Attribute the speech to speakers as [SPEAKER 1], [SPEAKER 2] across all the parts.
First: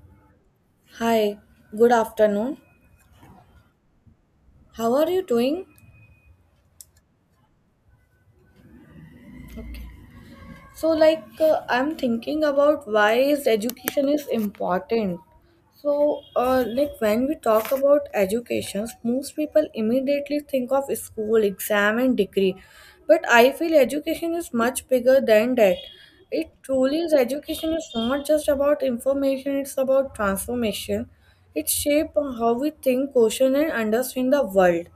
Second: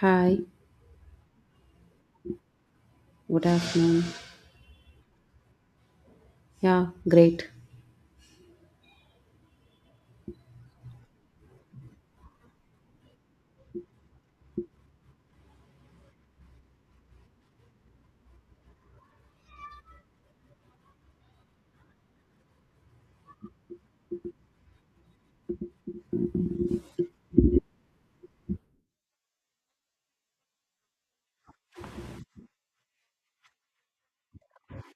[SPEAKER 1] Hi,
[SPEAKER 2] Hi, good afternoon.
[SPEAKER 1] good afternoon.
[SPEAKER 2] How are you doing?
[SPEAKER 1] Yeah, great.
[SPEAKER 2] Okay. So I'm thinking about why is education is important. So like when we talk about education, most people immediately think of school, exam and degree. But I feel education is much bigger than that. It truly is education is not just about information, it's about transformation. It shapes how we think, question and understand the world.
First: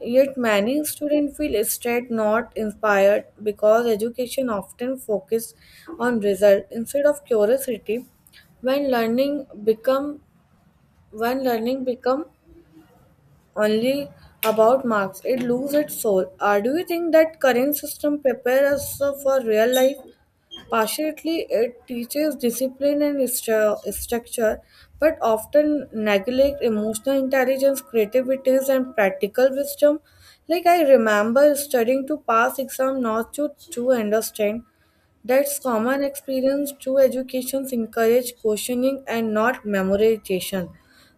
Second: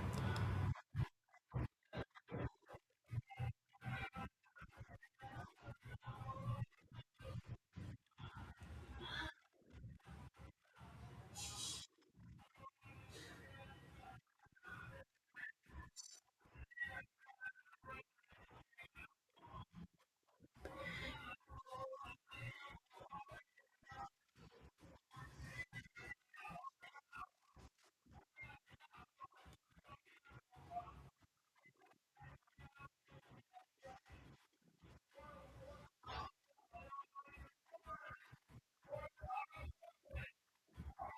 [SPEAKER 2] Yet many students feel stressed, not inspired, because education often focuses on result instead of curiosity. When learning become when learning become only about marks, it loses its soul. Do you think that current system prepares us for real life? Partially, it teaches discipline and structure, but often neglect emotional intelligence, creativity, and practical wisdom. Like I remember studying to pass exam, not to understand. That's common experience. True educations encourage questioning and not memorization.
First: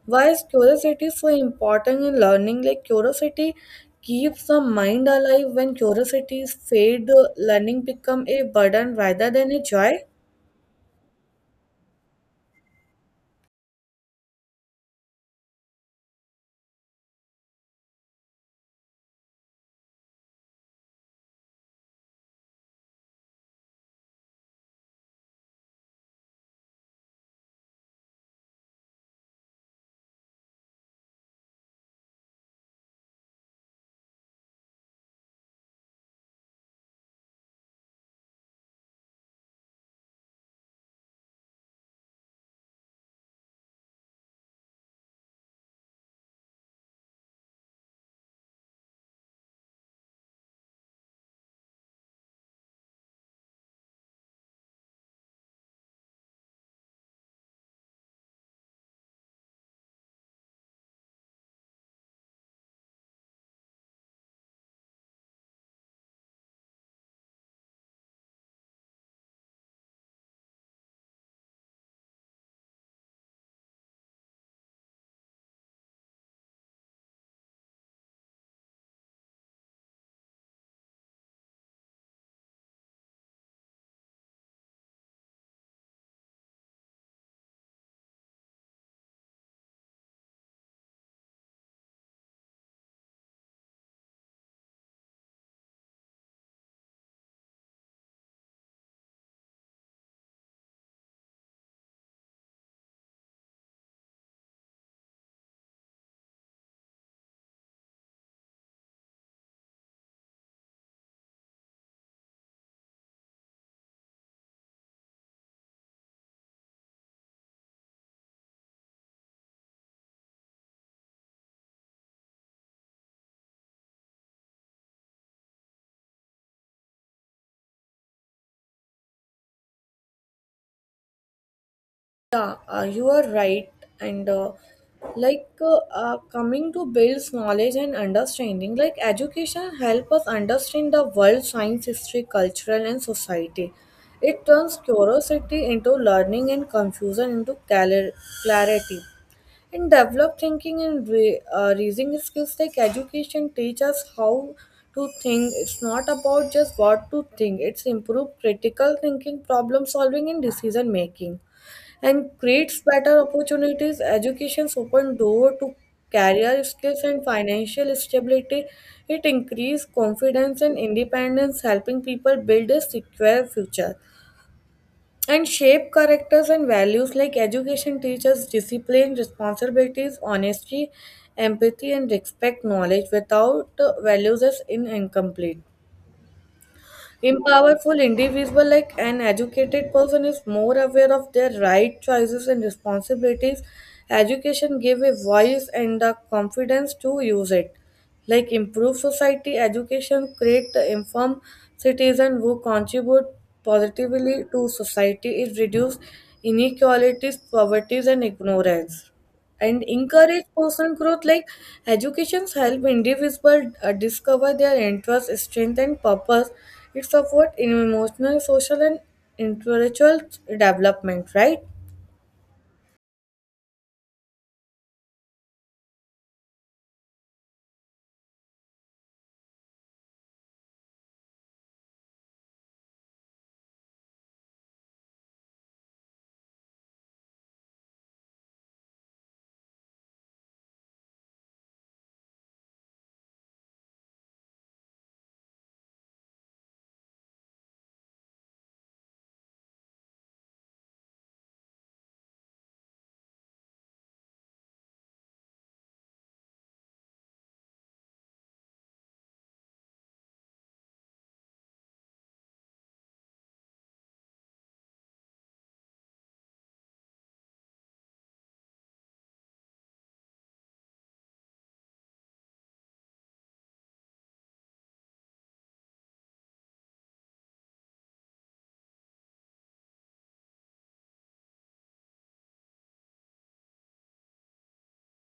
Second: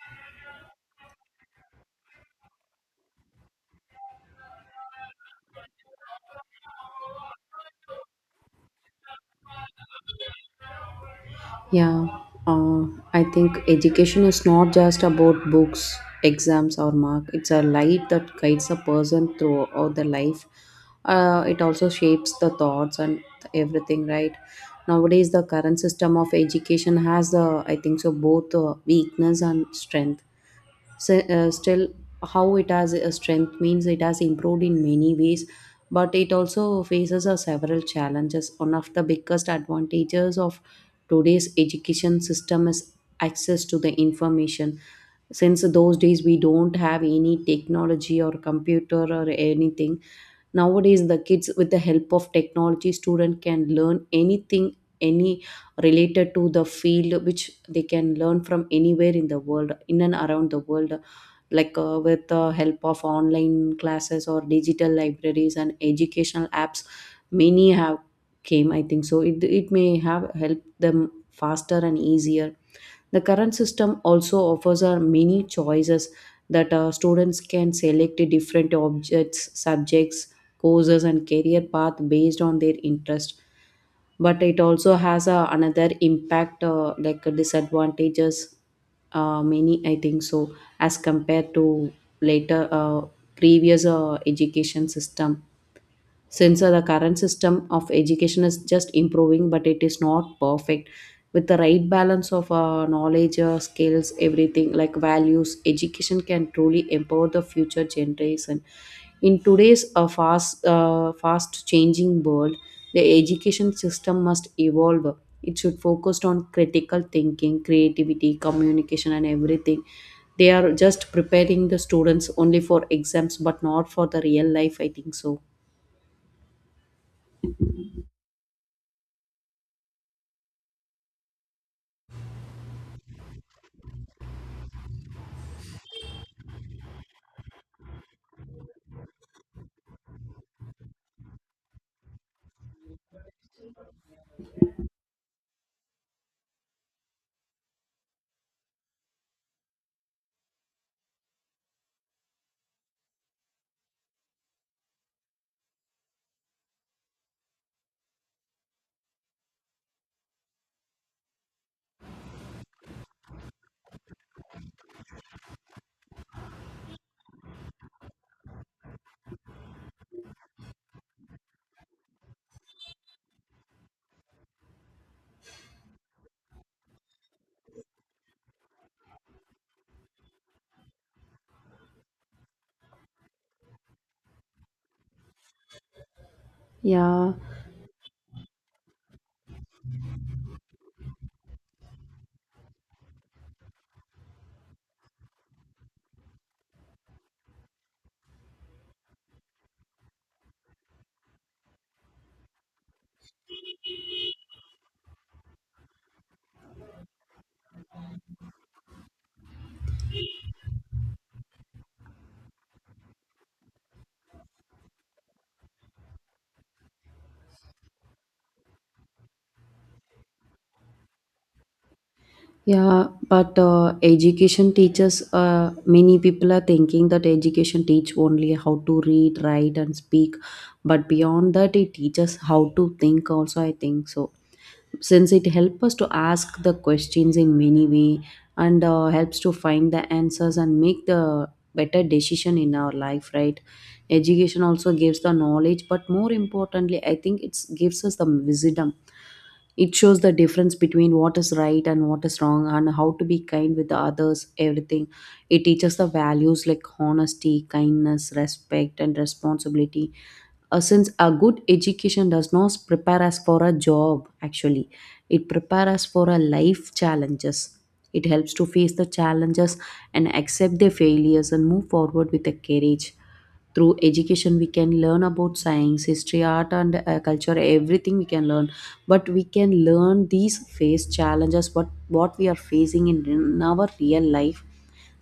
[SPEAKER 2] Why is curiosity so important in learning? Like curiosity keeps the mind alive. When curiosity is fade, learning become a burden rather than a joy.
[SPEAKER 1] Yeah, uh, I think education is not just about books, exams, or mark. It's a light that guides a person throughout their life. It also shapes the thoughts and everything, right? Nowadays, the current system of education has, I think so, both weakness and strength. So, still, how it has a strength means it has improved in many ways, but it also faces a several challenges. One of the biggest advantages of today's education system is access to the information. Since those days we don't have any technology or computer or anything, nowadays the kids with the help of technology student can learn anything any related to the field which they can learn from anywhere in the world in and around the world like with the help of online classes or digital libraries and educational apps many have came I think so it may have helped them faster and easier. The current system also offers many choices that students can select different objects, subjects, courses, and career path based on their interest. But it also has another impact, like disadvantages. Many, I think so, as compared to later previous education system, since the current system of education is just improving but it is not perfect. With the right balance of knowledge skills everything like values, education can truly empower the future generation. In today's fast changing world, the education system must evolve. It should focus on critical thinking, creativity, communication and everything. They are just preparing the students only for exams but not for the real life, I think so.
[SPEAKER 2] Yeah, you are right. And coming to builds knowledge and understanding, like education help us understand the world, science, history, cultural, and society. It turns curiosity into learning and confusion into clarity. And develop thinking and reasoning skills like education teach us how to think. It's not about just what to think. It's improve critical thinking, problem solving, and decision making, and creates better opportunities. Education's open door to career skills and financial stability. It increase confidence and independence, helping people build a secure future and shape characters and values like education teaches discipline, responsibilities, honesty, empathy and respect. Knowledge without values is incomplete.
[SPEAKER 1] Yeah,
[SPEAKER 2] Empowerful individual like an educated person is more aware of their right choices and responsibilities. Education give a voice and the confidence to use it. Like improve society, education create the informed citizen who contribute positively to society. It reduce inequalities, poverty and ignorance, and encourage personal growth like educations help individuals discover their interests, strength and purpose. It supports emotional, social and intellectual development, right?
[SPEAKER 1] yeah, but education teaches. Many people are thinking that education teach only how to read, write, and speak, but beyond that, it teaches how to think. Also, I think so, since it helps us to ask the questions in many way and helps to find the answers and make the better decision in our life. Right? Education also gives the knowledge, but more importantly, I think it gives us the wisdom. It shows the difference between what is right and what is wrong and how to be kind with the others, everything. It teaches the values like honesty, kindness, respect, and responsibility. Since a good education does not prepare us for a job actually, it prepares us for a life challenges. It helps to face the challenges and accept their failures and move forward with the courage. Through education we can learn about science, history, art and culture, everything we can learn, but we can learn these face challenges what we are facing in our real life.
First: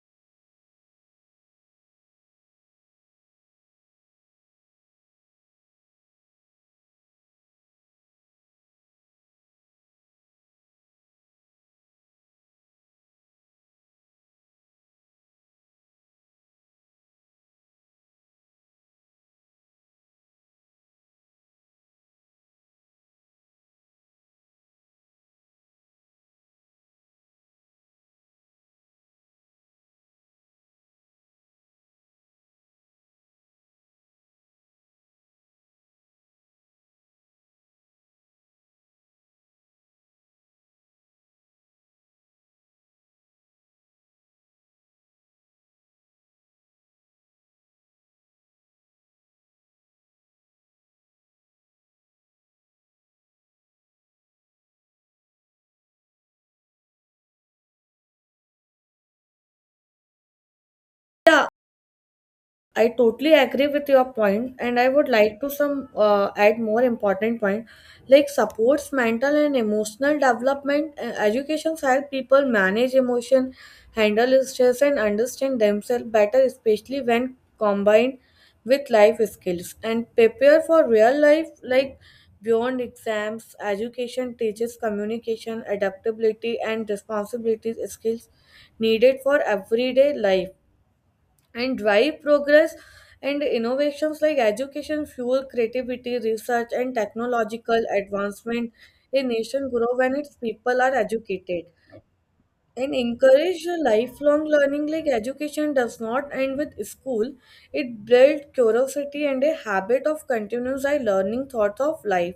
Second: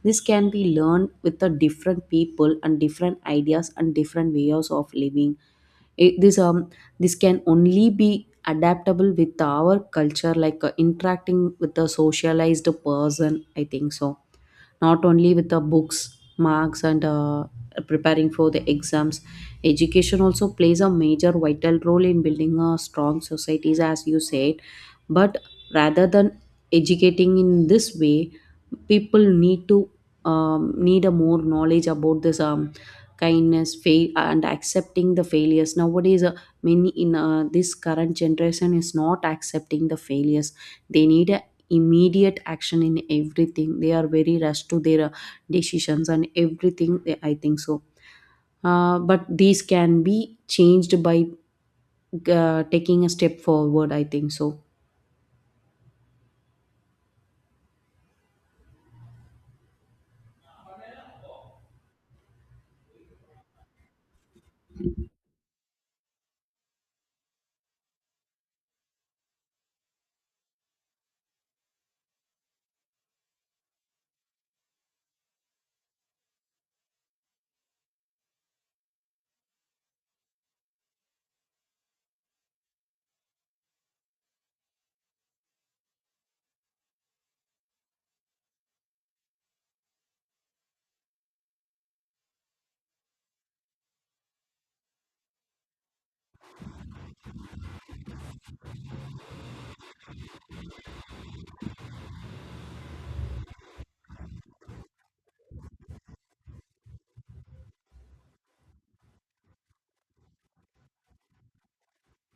[SPEAKER 1] This can be learned with the different people and different ideas and different ways of living. This this can only be adaptable with our culture like interacting with a socialized person, I think so, not only with the books, marks and preparing for the exams. Education also plays a major vital role in building a strong societies, as you said. But rather than educating in this way, people need to need a more knowledge about this, kindness, fail and accepting the failures. Nowadays many in this current generation is not accepting the failures. They need a immediate action in everything. They are very rushed to their decisions and everything. I think so but these can be changed by taking a step forward, I think so.
[SPEAKER 2] Yeah, I totally agree with your point, and I would like to some add more important point, like supports mental and emotional development. Education help people manage emotion, handle stress, and understand themselves better, especially when combined with life skills and prepare for real life, like beyond exams. Education teaches communication, adaptability, and responsibilities skills needed for everyday life, and drive progress and innovations like education fuel creativity, research and technological advancement. A nation grow when its people are educated, and encourage a lifelong learning like education does not end with school. It builds curiosity and a habit of continuous eye learning thoughts of life.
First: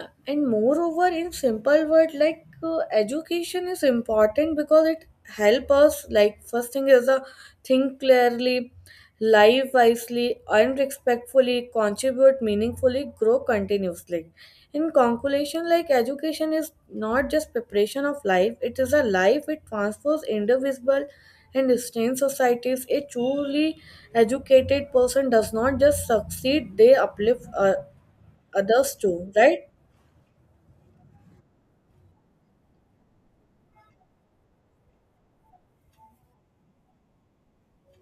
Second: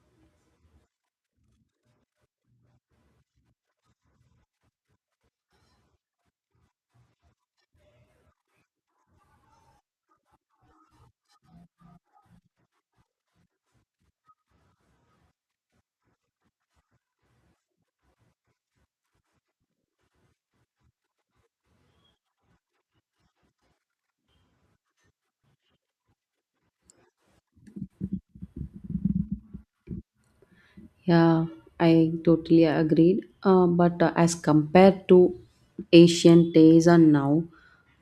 [SPEAKER 2] And moreover in simple word like education is important because it help us, like first thing is a think clearly, live wisely and respectfully, contribute meaningfully, grow continuously. In conclusion, like education is not just preparation of life, it is a life. It transforms individual and sustains societies. A truly educated person does not just succeed, they uplift others too, right?
[SPEAKER 1] Yeah, I totally agreed. But as compared to ancient days and now,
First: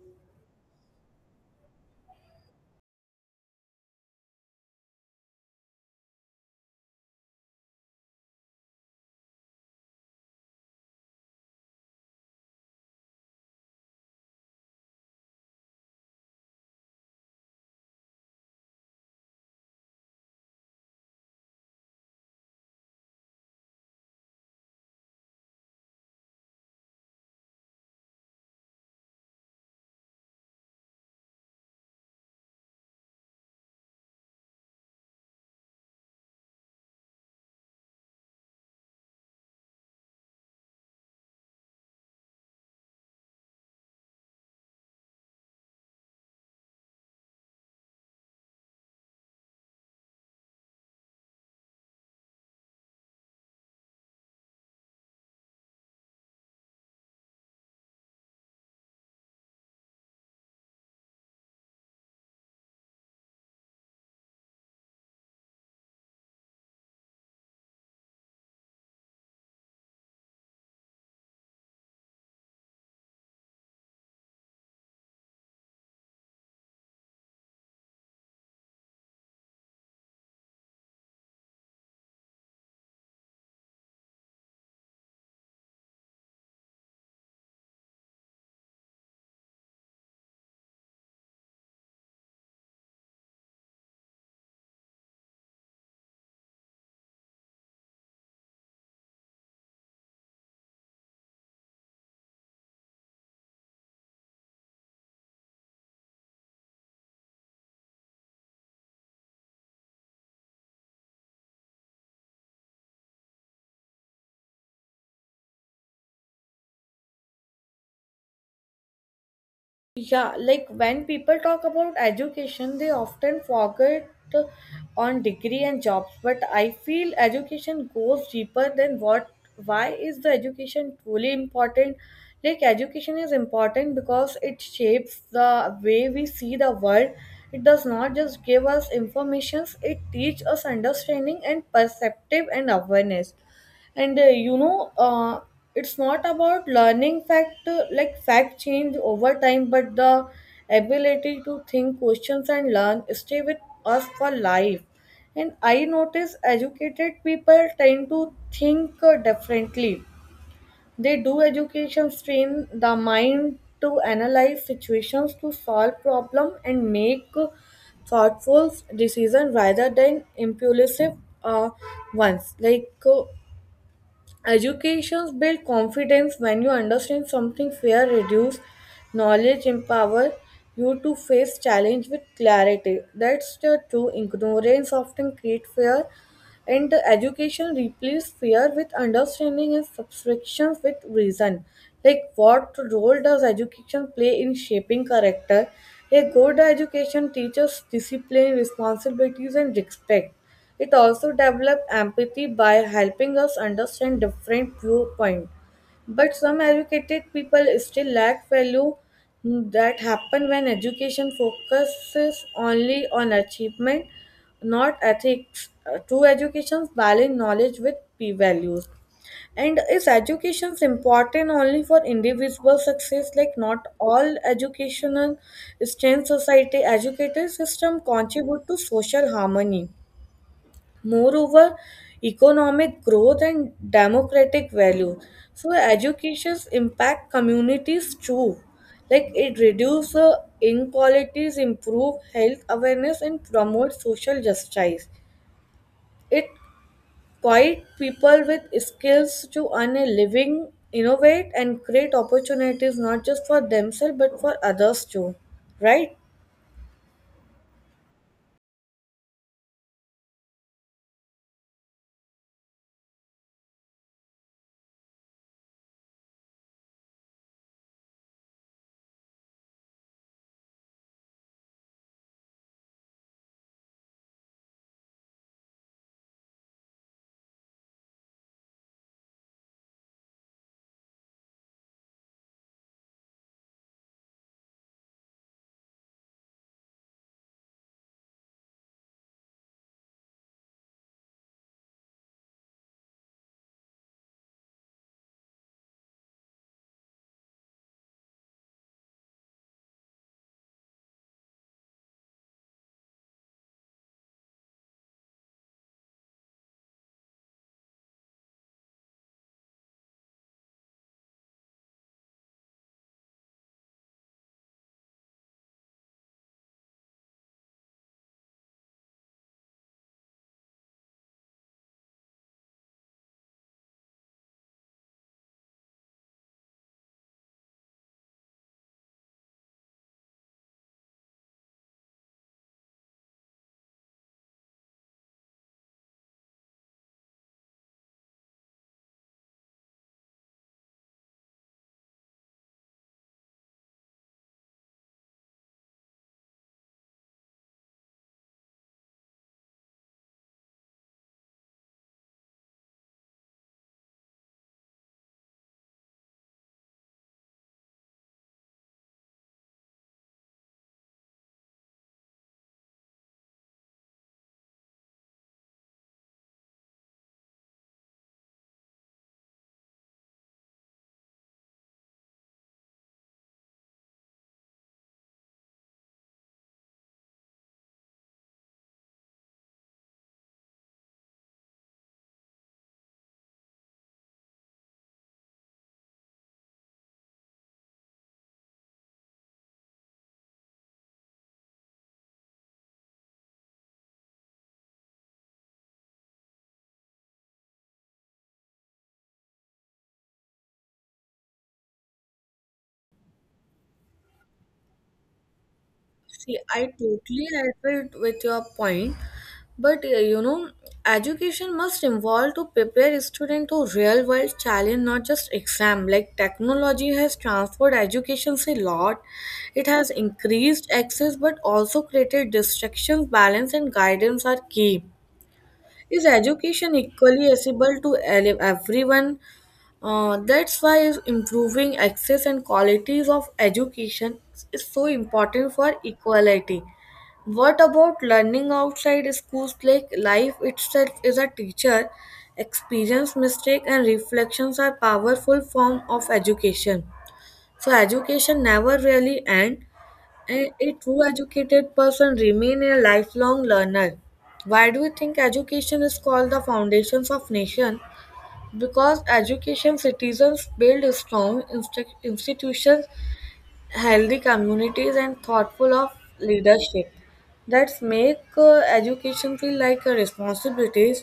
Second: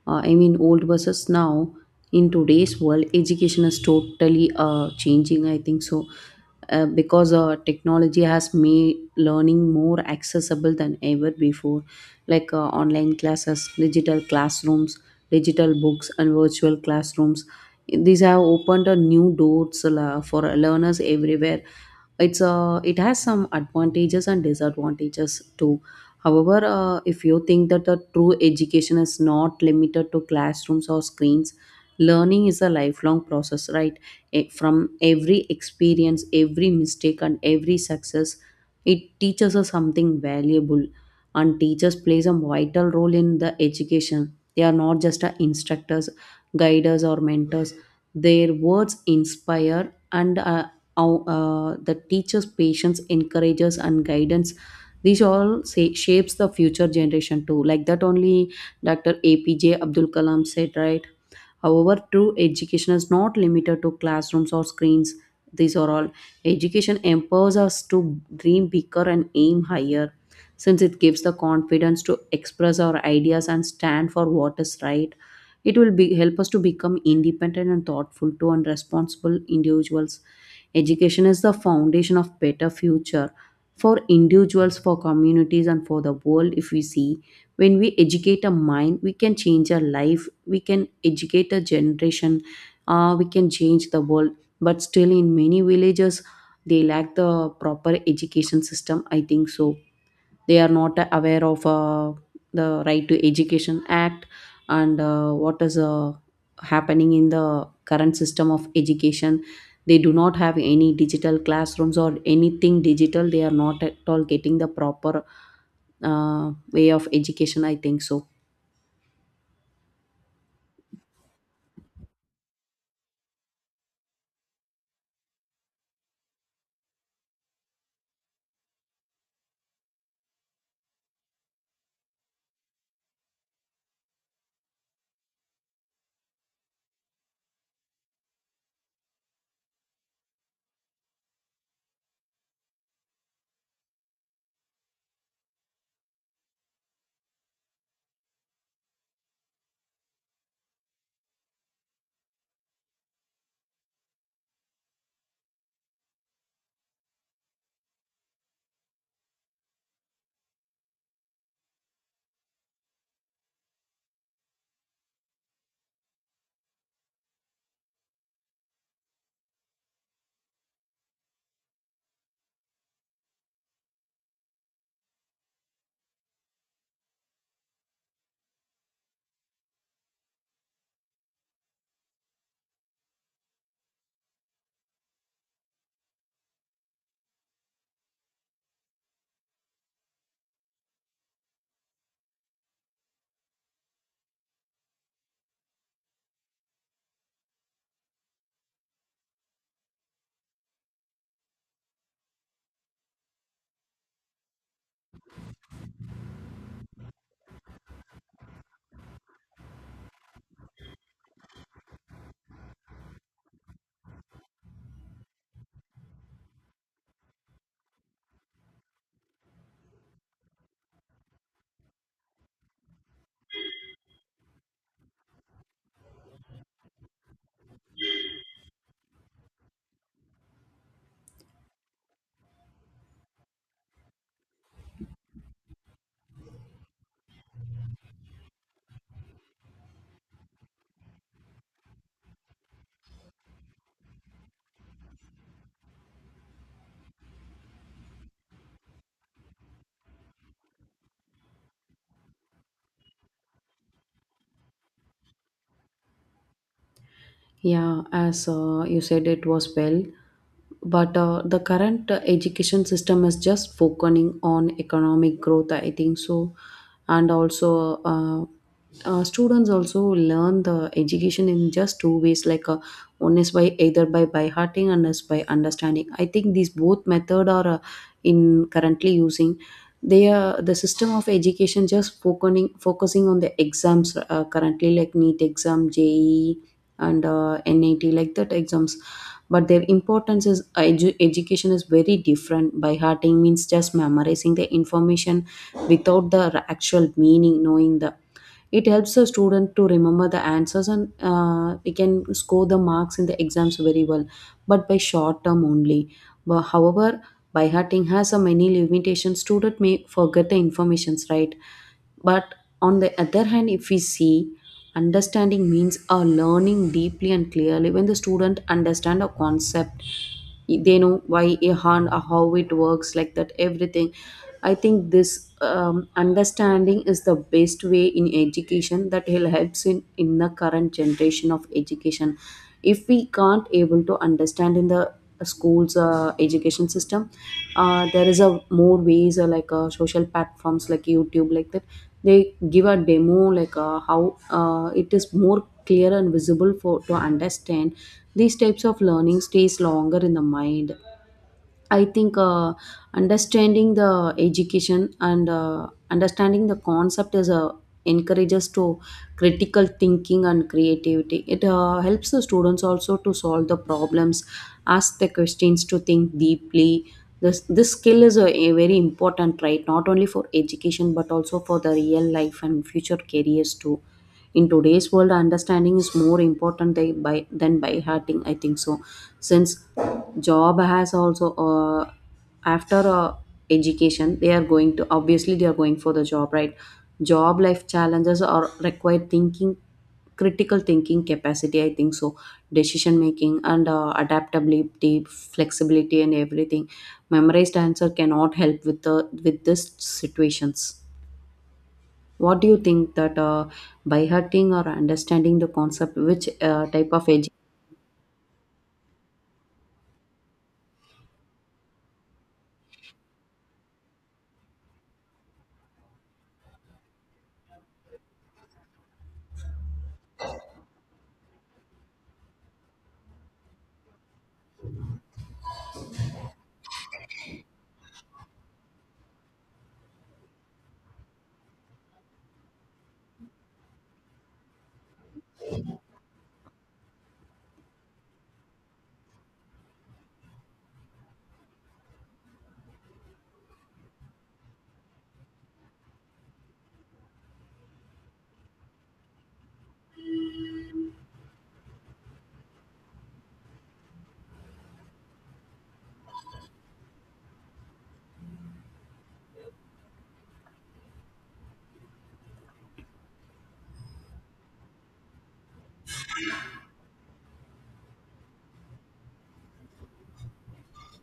[SPEAKER 1] I mean old versus now, in today's world, education is totally changing. I think so because technology has made learning more accessible than ever before, like online classes, digital classrooms, digital books, and virtual classrooms. These have opened a new doors for learners everywhere. It has some advantages and disadvantages too. However if you think that the true education is not limited to classrooms or screens, learning is a lifelong process, right? From every experience, every mistake and every success, it teaches us something valuable. And teachers plays a vital role in the education. They are not just a instructors, guiders or mentors. Their words inspire and the teacher's patience, encourages and guidance, these all say, shapes the future generation too, like that only Dr. APJ Abdul Kalam said, right? However, true education is not limited to classrooms or screens. These are all. Education empowers us to dream bigger and aim higher, since it gives the confidence to express our ideas and stand for what is right. It will be, help us to become independent and thoughtful to and responsible individuals. Education is the foundation of better future, for individuals, for communities, and for the world. If we see, when we educate a mind, we can change a life, we can educate a generation, we can change the world. But still in many villages, they lack the proper education system, I think so. They are not aware of the right to education act, and what is happening in the current system of education. They do not have any digital classrooms or anything digital. They are not at all getting the proper way of education, I think so.
[SPEAKER 2] Yeah, like when people talk about education, they often forget on degree and jobs. But I feel education goes deeper than what. Why is the education truly important? Like education is important because it shapes the way we see the world. It does not just give us informations; it teaches us understanding and perceptive and awareness. And you know It's not about learning fact like fact change over time, but the ability to think, questions and learn stay with us for life. And I notice educated people tend to think differently. They do education train the mind to analyze situations, to solve problem and make thoughtful decision rather than impulsive uh, ones. Educations build confidence. When you understand something, fear reduce. Knowledge empower you to face challenge with clarity. That's the true ignorance often create fear, and the education replaces fear with understanding and subtraction with reason. Like what role does education play in shaping character? A good education teaches discipline, responsibilities and respect. It also develops empathy by helping us understand different viewpoints. But some educated people still lack value. That happen when education focuses only on achievement, not ethics. True education balance knowledge with p values. And is education important only for individual success? Like not all educational strength society educated system contribute to social harmony. Moreover, economic growth and democratic value. So educations impact communities too. Like it reduces inequalities, improve health awareness, and promote social justice. It quite people with skills to earn a living, innovate, and create opportunities not just for themselves but for others too. Right?
[SPEAKER 1] Yeah, as you said, it was well. But the current education system is just focusing on economic growth, I think so. And also students also learn the education in just two ways, like one is by either by hearting and is by understanding. I think these both method are in currently using. They are the system of education just focusing on the exams, currently like neat exam, JE and NAT, like that exams. But their importance is education is very different. By hearting means just memorizing the information without the actual meaning, knowing the, it helps the student to remember the answers and we can score the marks in the exams very well, but by short term only. But however, by hearting has a many limitations. Student may forget the informations, right? But on the other hand, if we see, understanding means a learning deeply and clearly. When the student understand a concept, they know why a hand, how it works, like that, everything. I think this understanding is the best way in education that will helps in the current generation of education. If we can't able to understand in the schools education system, there is a more ways like social platforms like YouTube, like that, they give a demo like how it is more clear and visible for to understand. These types of learning stays longer in the mind. I think understanding the education and understanding the concept is encourages to critical thinking and creativity. It helps the students also to solve the problems, ask the questions, to think deeply. This skill is a very important, right, not only for education but also for the real life and future careers too. In today's world, understanding is more important than by hurting. I think so, since job has also after education, they are going to, obviously they are going for the job, right? Job life challenges are required thinking, critical thinking capacity, I think so, decision making and adaptability, flexibility and everything. Memorized answer cannot help with the with these situations. What do you think that by hurting or understanding the concept, which
[SPEAKER 2] See, I
[SPEAKER 1] type of
[SPEAKER 2] totally
[SPEAKER 1] education?
[SPEAKER 2] agree with your point, but education must involve to prepare student to real world challenge, not just exam. Like technology has transformed education a lot. It has increased access, but also created distractions. Balance and guidance are key. Is education equally accessible to everyone? That's why improving access and qualities of education is so important for equality. What about learning outside schools? Like life itself is a teacher. Experience, mistake, and reflections are powerful form of education. So education never really end, and a true educated person remain a lifelong learner. Why do you think education is called the foundations of nation? Because education, citizens build strong institutions, healthy communities, and thoughtful of leadership that make education feel like a responsibility.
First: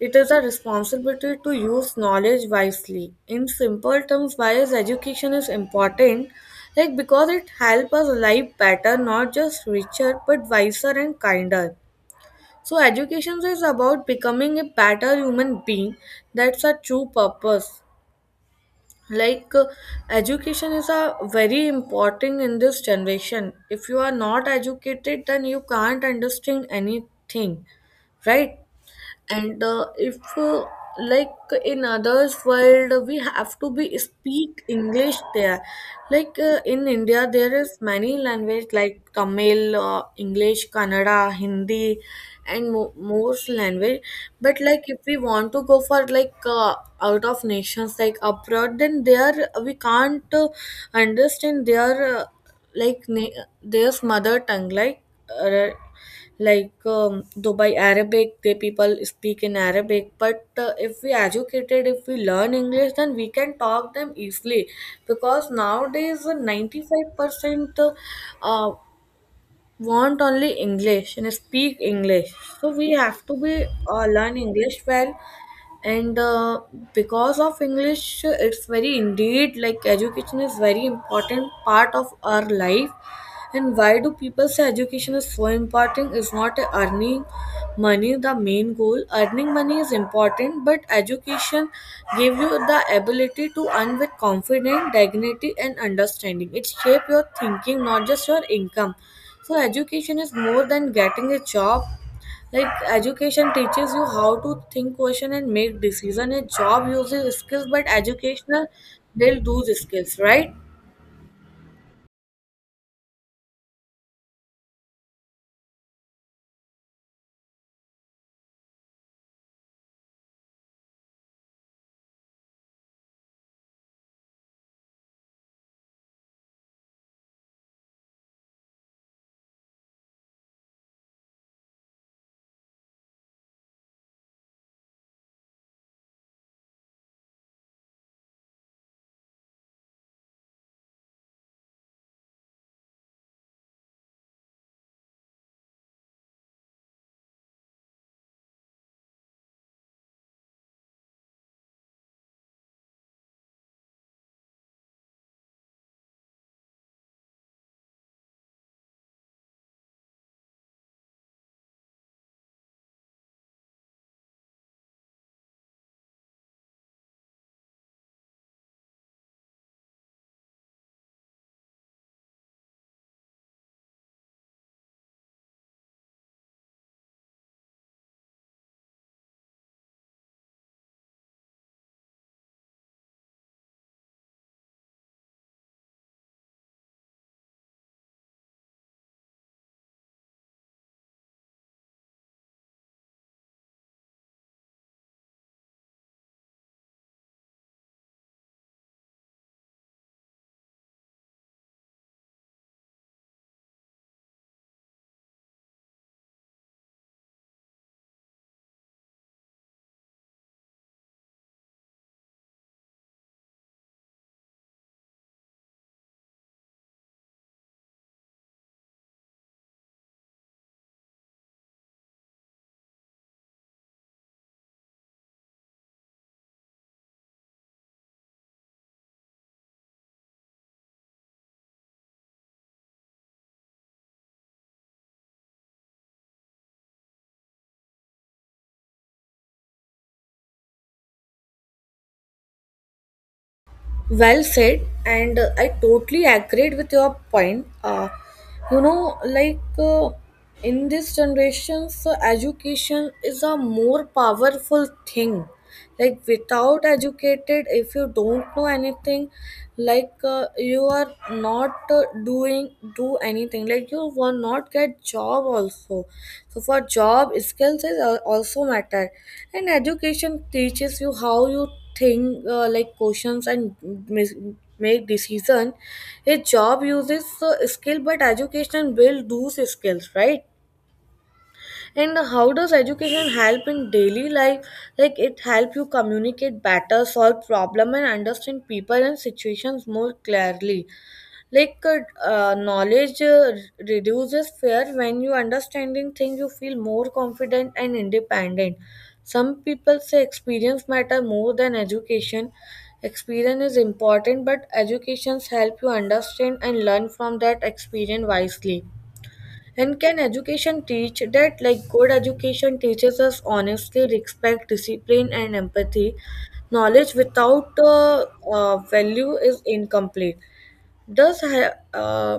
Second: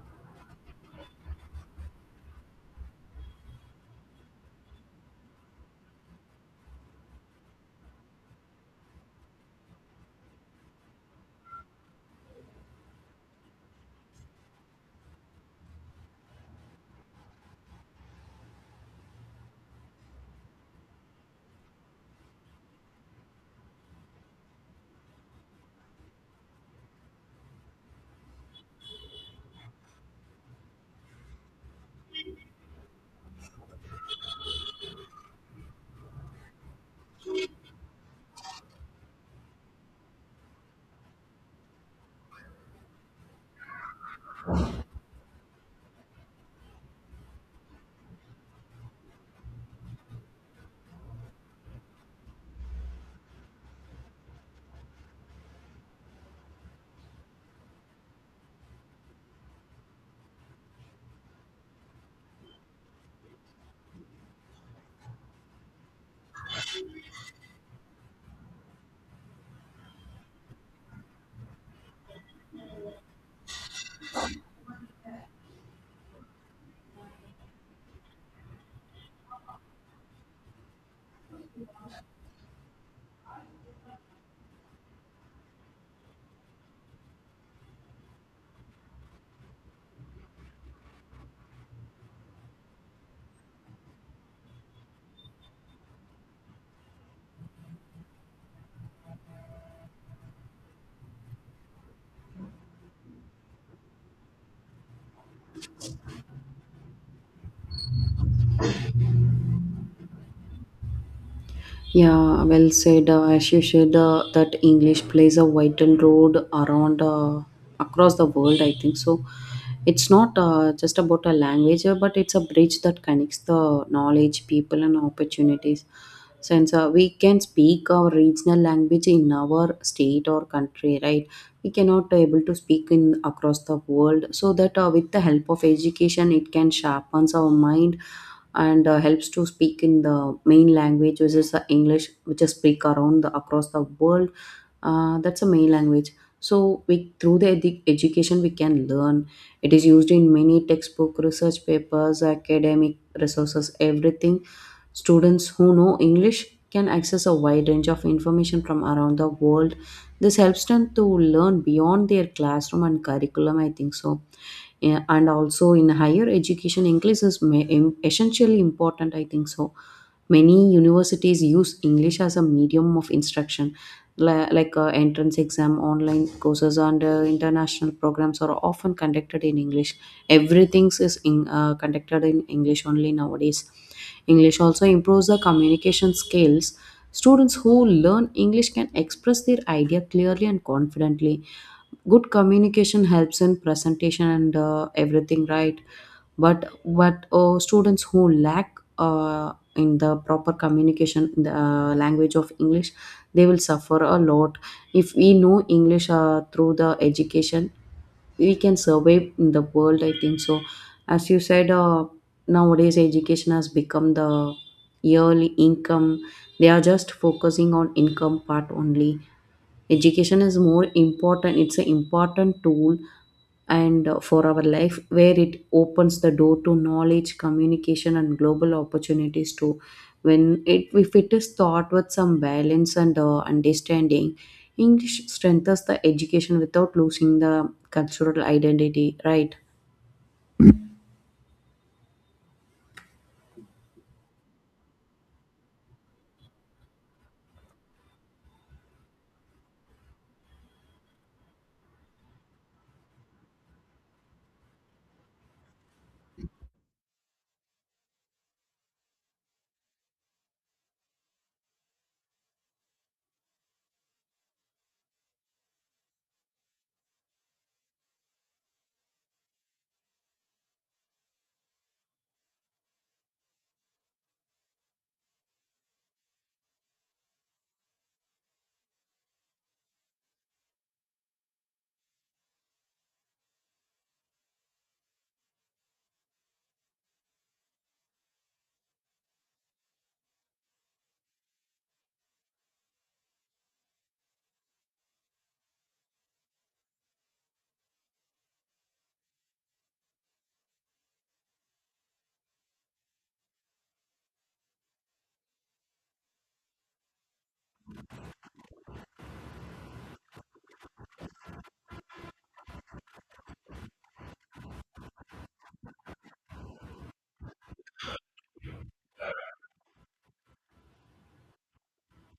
[SPEAKER 2] It is a responsibility to use knowledge wisely. In simple terms, why is education is important? Like because it helps us live better, not just richer, but wiser and kinder. So education is about becoming a better human being. That's a true purpose. like uh, Education is a very important in this generation. If you are not educated, then you can't understand anything, right? And uh, if uh, like in others world we have to be speak english there, like in india there is many language like tamil, english, kannada, hindi and most language. But like if we want to go for like out of nations like abroad, then there we can't understand their their mother tongue. Like uh, like um, though arabic, they people speak in arabic, but if we educated, if we learn english, then we can talk them easily. Because nowadays 95% uh, want only english and speak english. So we have to be learn english well. And Because of english, it's very indeed, like education is very important part of our life. And why do people say education is so important? Is not earning money the main goal? Earning money is important, but education gave you the ability to earn with confidence, dignity, and understanding. It shapes your thinking, not just your income. So education is more than getting a job. Like education teaches you how to think, question, and make decision. A job uses skills, but educational will do those skills, right?
[SPEAKER 1] Yeah, well said. As you said, that English plays a vital role around across the world. I think so. It's not just about a language, but it's a bridge that connects the knowledge, people, and opportunities. Since we can speak our regional language in our state or country, right? We cannot able to speak in across the world. So that with the help of education, it can sharpens our mind and helps to speak in the main language which is the English, which is speak around the, across the world. That's a main language. So we through the education we can learn, it is used in many textbook, research papers, academic resources, everything. Students who know English can access a wide range of information from around the world. This helps them to learn beyond their classroom and curriculum, I think so. Yeah, and also in higher education, English is essentially important, I think so. Many universities use English as a medium of instruction, like entrance exam, online courses, and international programs are often conducted in English. Everything is conducted in English only nowadays. English also improves the communication skills. Students who learn English can express their idea clearly and confidently. Good communication helps in presentation and everything, right? But students who lack in the proper communication in the language of English, they will suffer a lot. If we know English through the education, we can survive in the world, I think so. As you said, nowadays education has become the yearly income. They are just focusing on income part only. Education is more important, it's an important tool and for our life, where it opens the door to knowledge, communication and global opportunities too, when it if it is taught with some balance and understanding. English strengthens the education without losing the cultural identity, right?
[SPEAKER 2] Well said, and I totally agreed with your point. You know, in this generations, so education is a more powerful thing. Like without educated, if you don't know anything, like you are not doing do anything. Like you will not get job also. So for job, skills is also matter, and education teaches you how you think like questions and mis- make decision. His job uses skill, but education build those skills, right? And how does education help in daily life? Like it help you communicate better, solve problem and understand people and situations more clearly. Like knowledge reduces fear. When you understanding things, you feel more confident and independent. Some people say experience matter more than education. Experience is important, but educations help you understand and learn from that experience wisely. And can education teach that? Like good education teaches us honestly, respect, discipline, and empathy. Knowledge without value is incomplete. Does have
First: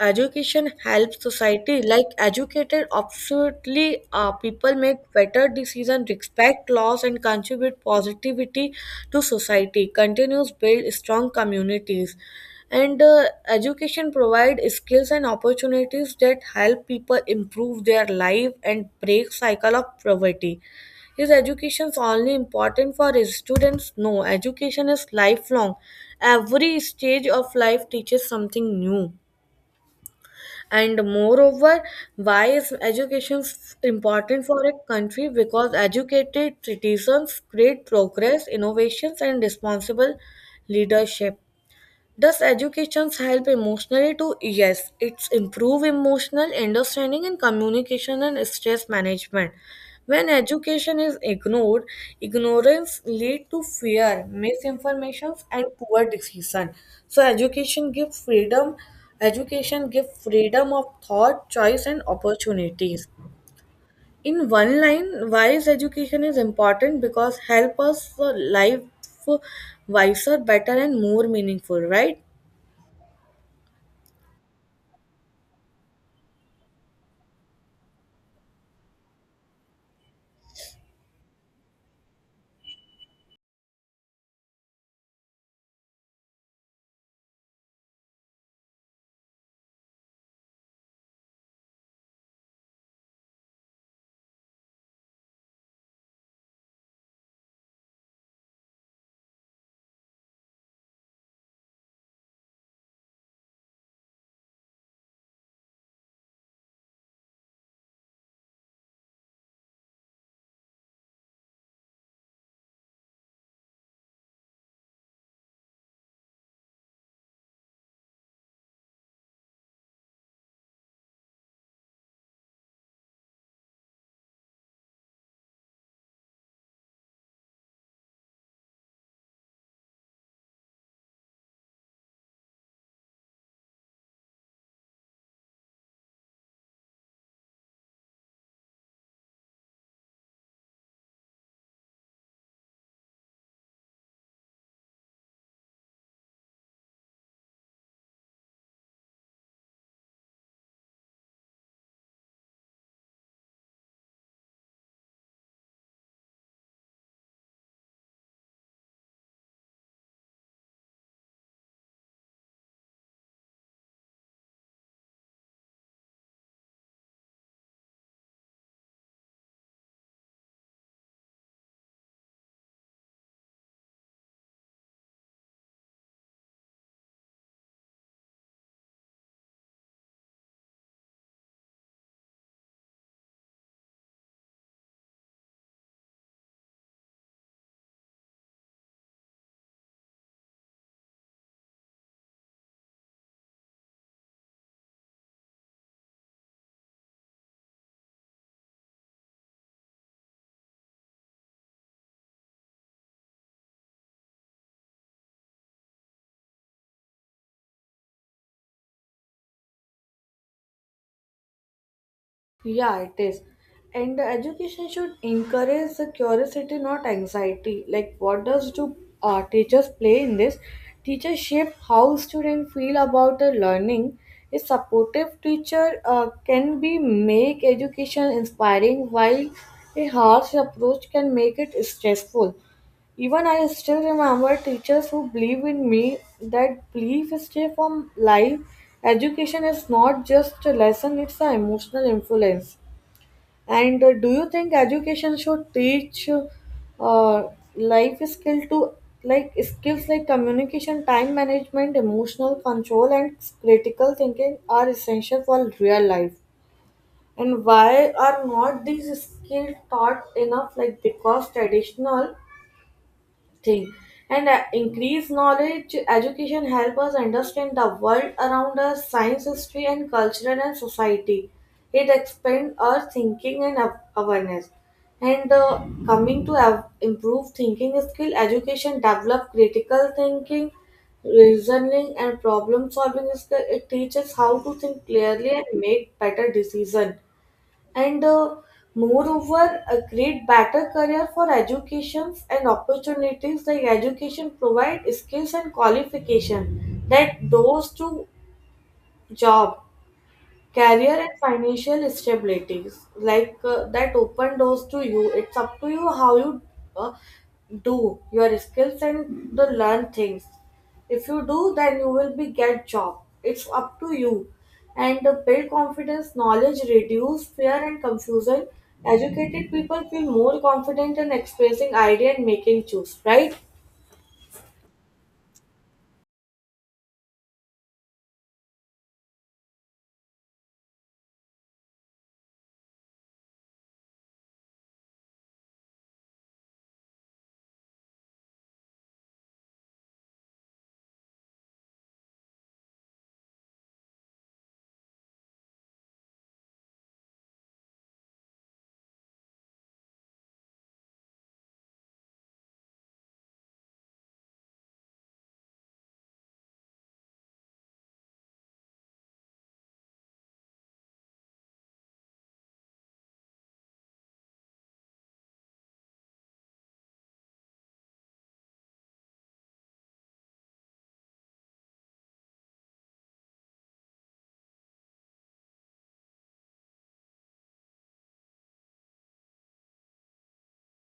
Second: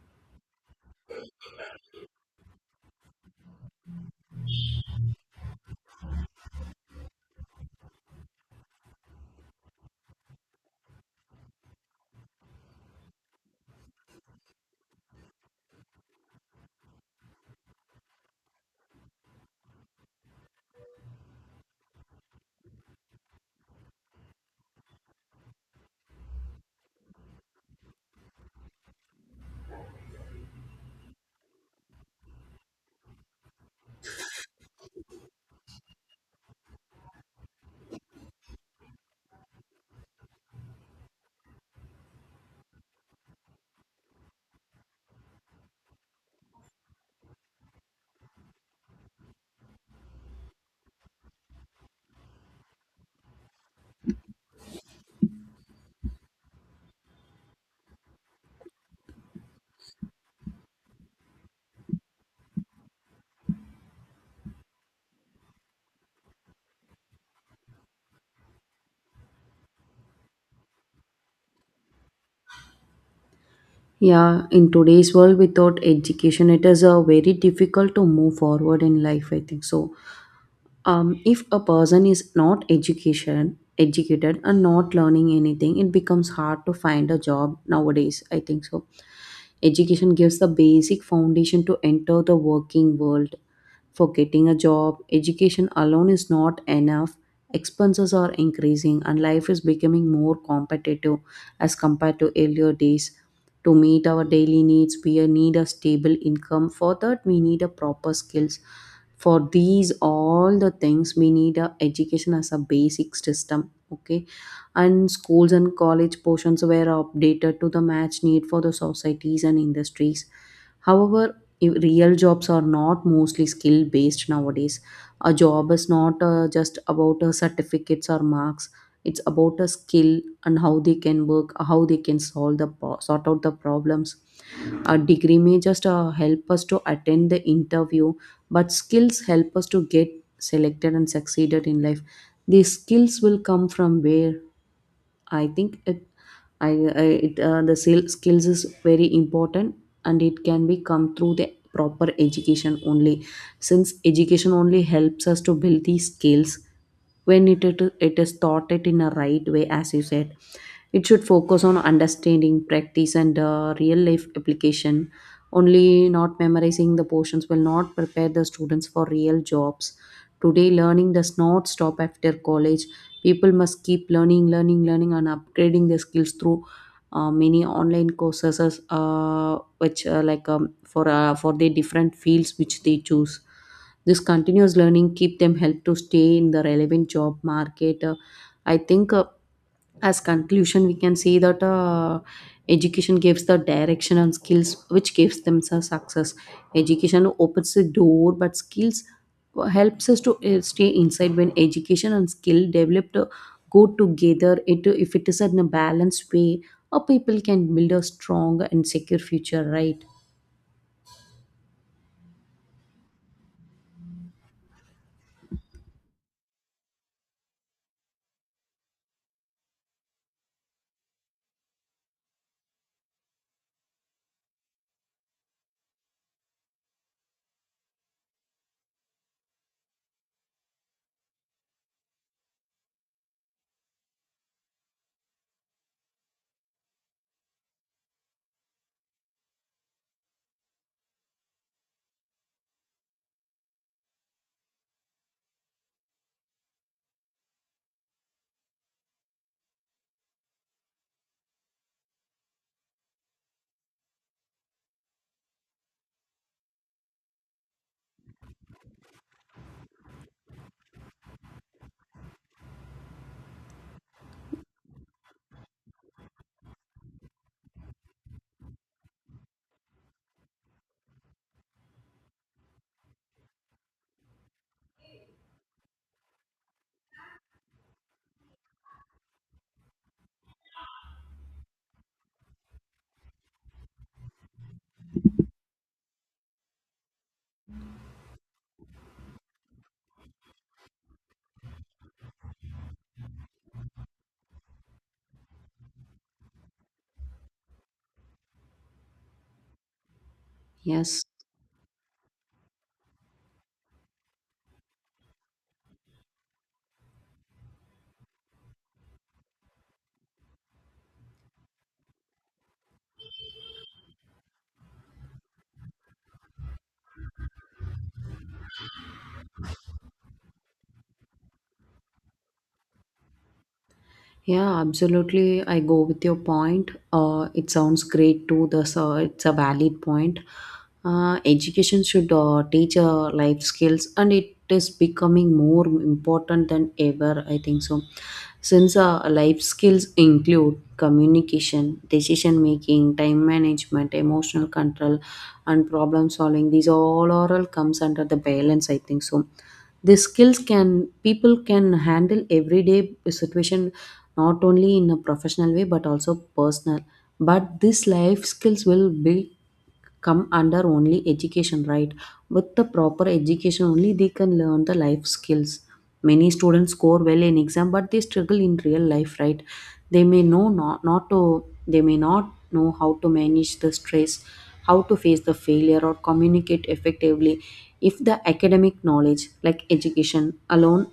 [SPEAKER 2] education helps society. Like educated, absolutely, people make better decisions, respect laws, and contribute positivity to society. Continues build strong communities, and education provide skills and opportunities that help people improve their life and break cycle of poverty. Is education only important for students? No, education is lifelong. Every stage of life teaches something new. And moreover, why is education important for a country? Because educated citizens create progress, innovations and responsible leadership. Does education help emotionally too? Yes, it's improve emotional understanding and communication and stress management. When education is ignored, ignorance lead to fear, misinformation and poor decision. So education give freedom of thought, choice and opportunities. In one line, why is education is important? Because help us life wiser, better and more meaningful, right?
[SPEAKER 1] Yeah, in today's world without education it is a very difficult to move forward in life, I think so. If a person is not education educated and not learning anything, it becomes hard to find a job nowadays, I think so. Education gives the basic foundation to enter the working world for getting a job. Education alone is not enough. Expenses are increasing and life is becoming more competitive as compared to earlier days. To meet our daily needs, we need a stable income. For that, we need a proper skills. For these all the things, we need a education as a basic system. Okay, and schools and college portions were updated to the match need for the societies and industries. However, real jobs are not mostly skill based nowadays. A job is not just about certificates or marks. It's about a skill and how they can work, how they can solve sort out the problems. A degree may just help us to attend the interview, but skills help us to get selected and succeeded in life. These skills will come from where? I think it I, skills is very important, and it can be come through the proper education only, since education only helps us to build these skills when it is taught it in a right way, as you said. It should focus on understanding, practice, and real life application. Only not memorizing the portions will not prepare the students for real jobs. Today, learning does not stop after college. People must keep learning, learning, learning, and upgrading their skills through many online courses, which like for the different fields which they choose. This continuous learning keep them help to stay in the relevant job market. I think as conclusion we can say that education gives the direction and skills which gives them a success. Education opens the door but skills helps us to stay inside. When education and skill developed go together, it if it is in a balanced way, a people can build a strong and secure future, right?
[SPEAKER 2] Yeah, it is. And the education should encourage the curiosity, not anxiety. Like, what does do teachers play in this? Teachers shape how students feel about the learning. A supportive teacher can be make education inspiring, while a harsh approach can make it stressful. Even I still remember teachers who believe in me. That belief is stay from life. Education is not just a lesson, it's an emotional influence. And do you think education should teach life skill to like skills like communication, time management, emotional control, and critical thinking are essential for real life? And why are not these skills taught enough? Like because traditional thing, and increase knowledge education help us understand the world around us, science, history and culture and society. It expand our thinking and awareness. And Coming to improve thinking skill, education develop critical thinking, reasoning and problem solving skill. It teaches how to think clearly and make better decision. And uh, moreover uh, create better career for educations and opportunities like education provide skills and qualification that those to job, career
[SPEAKER 1] Yes.
[SPEAKER 2] and financial stability. That open doors to you. It's up to you how you uh, do your skills and the learn things. If you do, then you will be get job. It's up to you. And Build confidence. Knowledge reduce fear and confusion. Educated people feel more confident in expressing idea and making choose, right?
[SPEAKER 1] Yeah, absolutely. I go with your point. It sounds great too. The so it's a valid point. Education should teach life skills, and it is becoming more important than ever, I think so. Since life skills include communication, decision making, time management, emotional control, and problem solving, these all oral comes under the balance, I think so. These skills can people can handle everyday situation, not only in a professional way but also personal, but these life skills will be come under only education, right? With the proper education only they can learn the life skills. Many students score well in exam but they struggle in real life, right? they may know not, not to they may not know how to manage the stress, how to face the failure or communicate effectively, if the academic knowledge like education alone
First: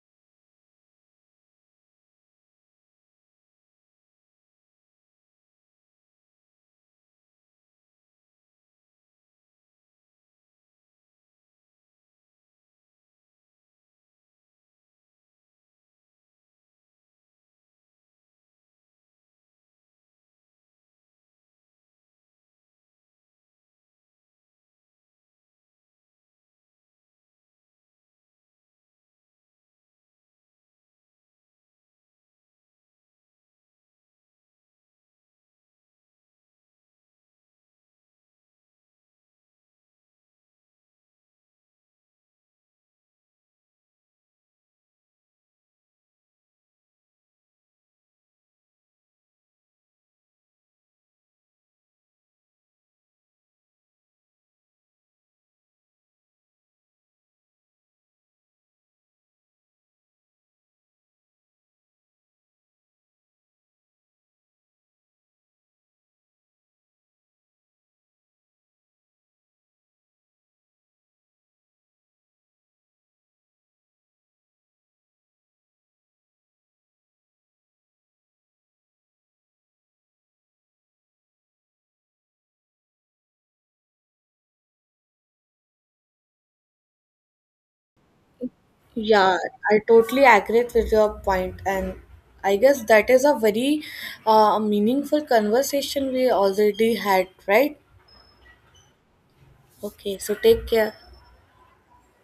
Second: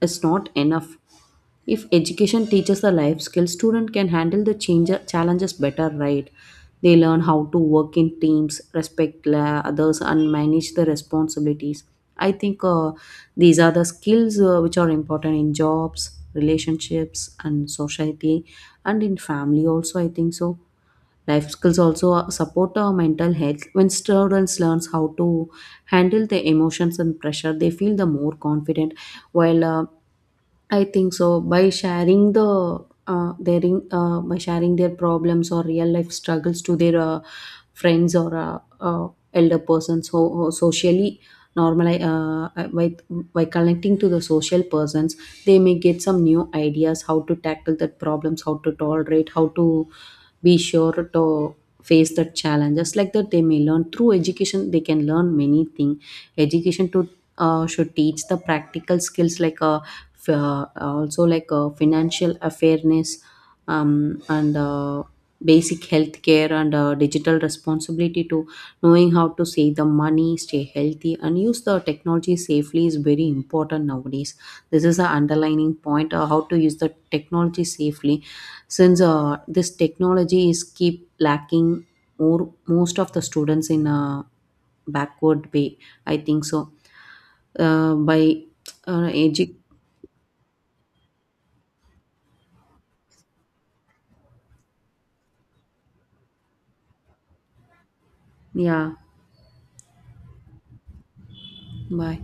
[SPEAKER 1] is not enough. If education teaches the life skills, student can handle the change, challenges better, right? They learn how to work in teams, respect others, and manage the responsibilities. I think these are the skills which are important in jobs, relationships, and society, and in family also, I think so. Life skills also support our mental health. When students learns how to handle their emotions and pressure, they feel the more confident. While I think so. By sharing the their in, by sharing their problems or real life struggles to their friends or elder persons, so socially normalize, by connecting to the social persons, they may get some new ideas, how to tackle that problems, how to tolerate, how to be sure to face the challenges, like that they may learn through education, they can learn many things. Education to should teach the practical skills like also like financial awareness, and basic health care and digital responsibility to. Knowing how to save the money, stay healthy and use the technology safely is very important nowadays. This is the underlining point, how to use the technology safely, since this technology is keep lacking more most of the students in a backward way, I think so. uh, by uh,
[SPEAKER 2] Yeah,
[SPEAKER 1] edu-
[SPEAKER 2] I totally agree with your point, and I guess that is a very meaningful conversation we already had, right?
[SPEAKER 1] yeah,
[SPEAKER 2] Okay, so take care.
[SPEAKER 1] bye.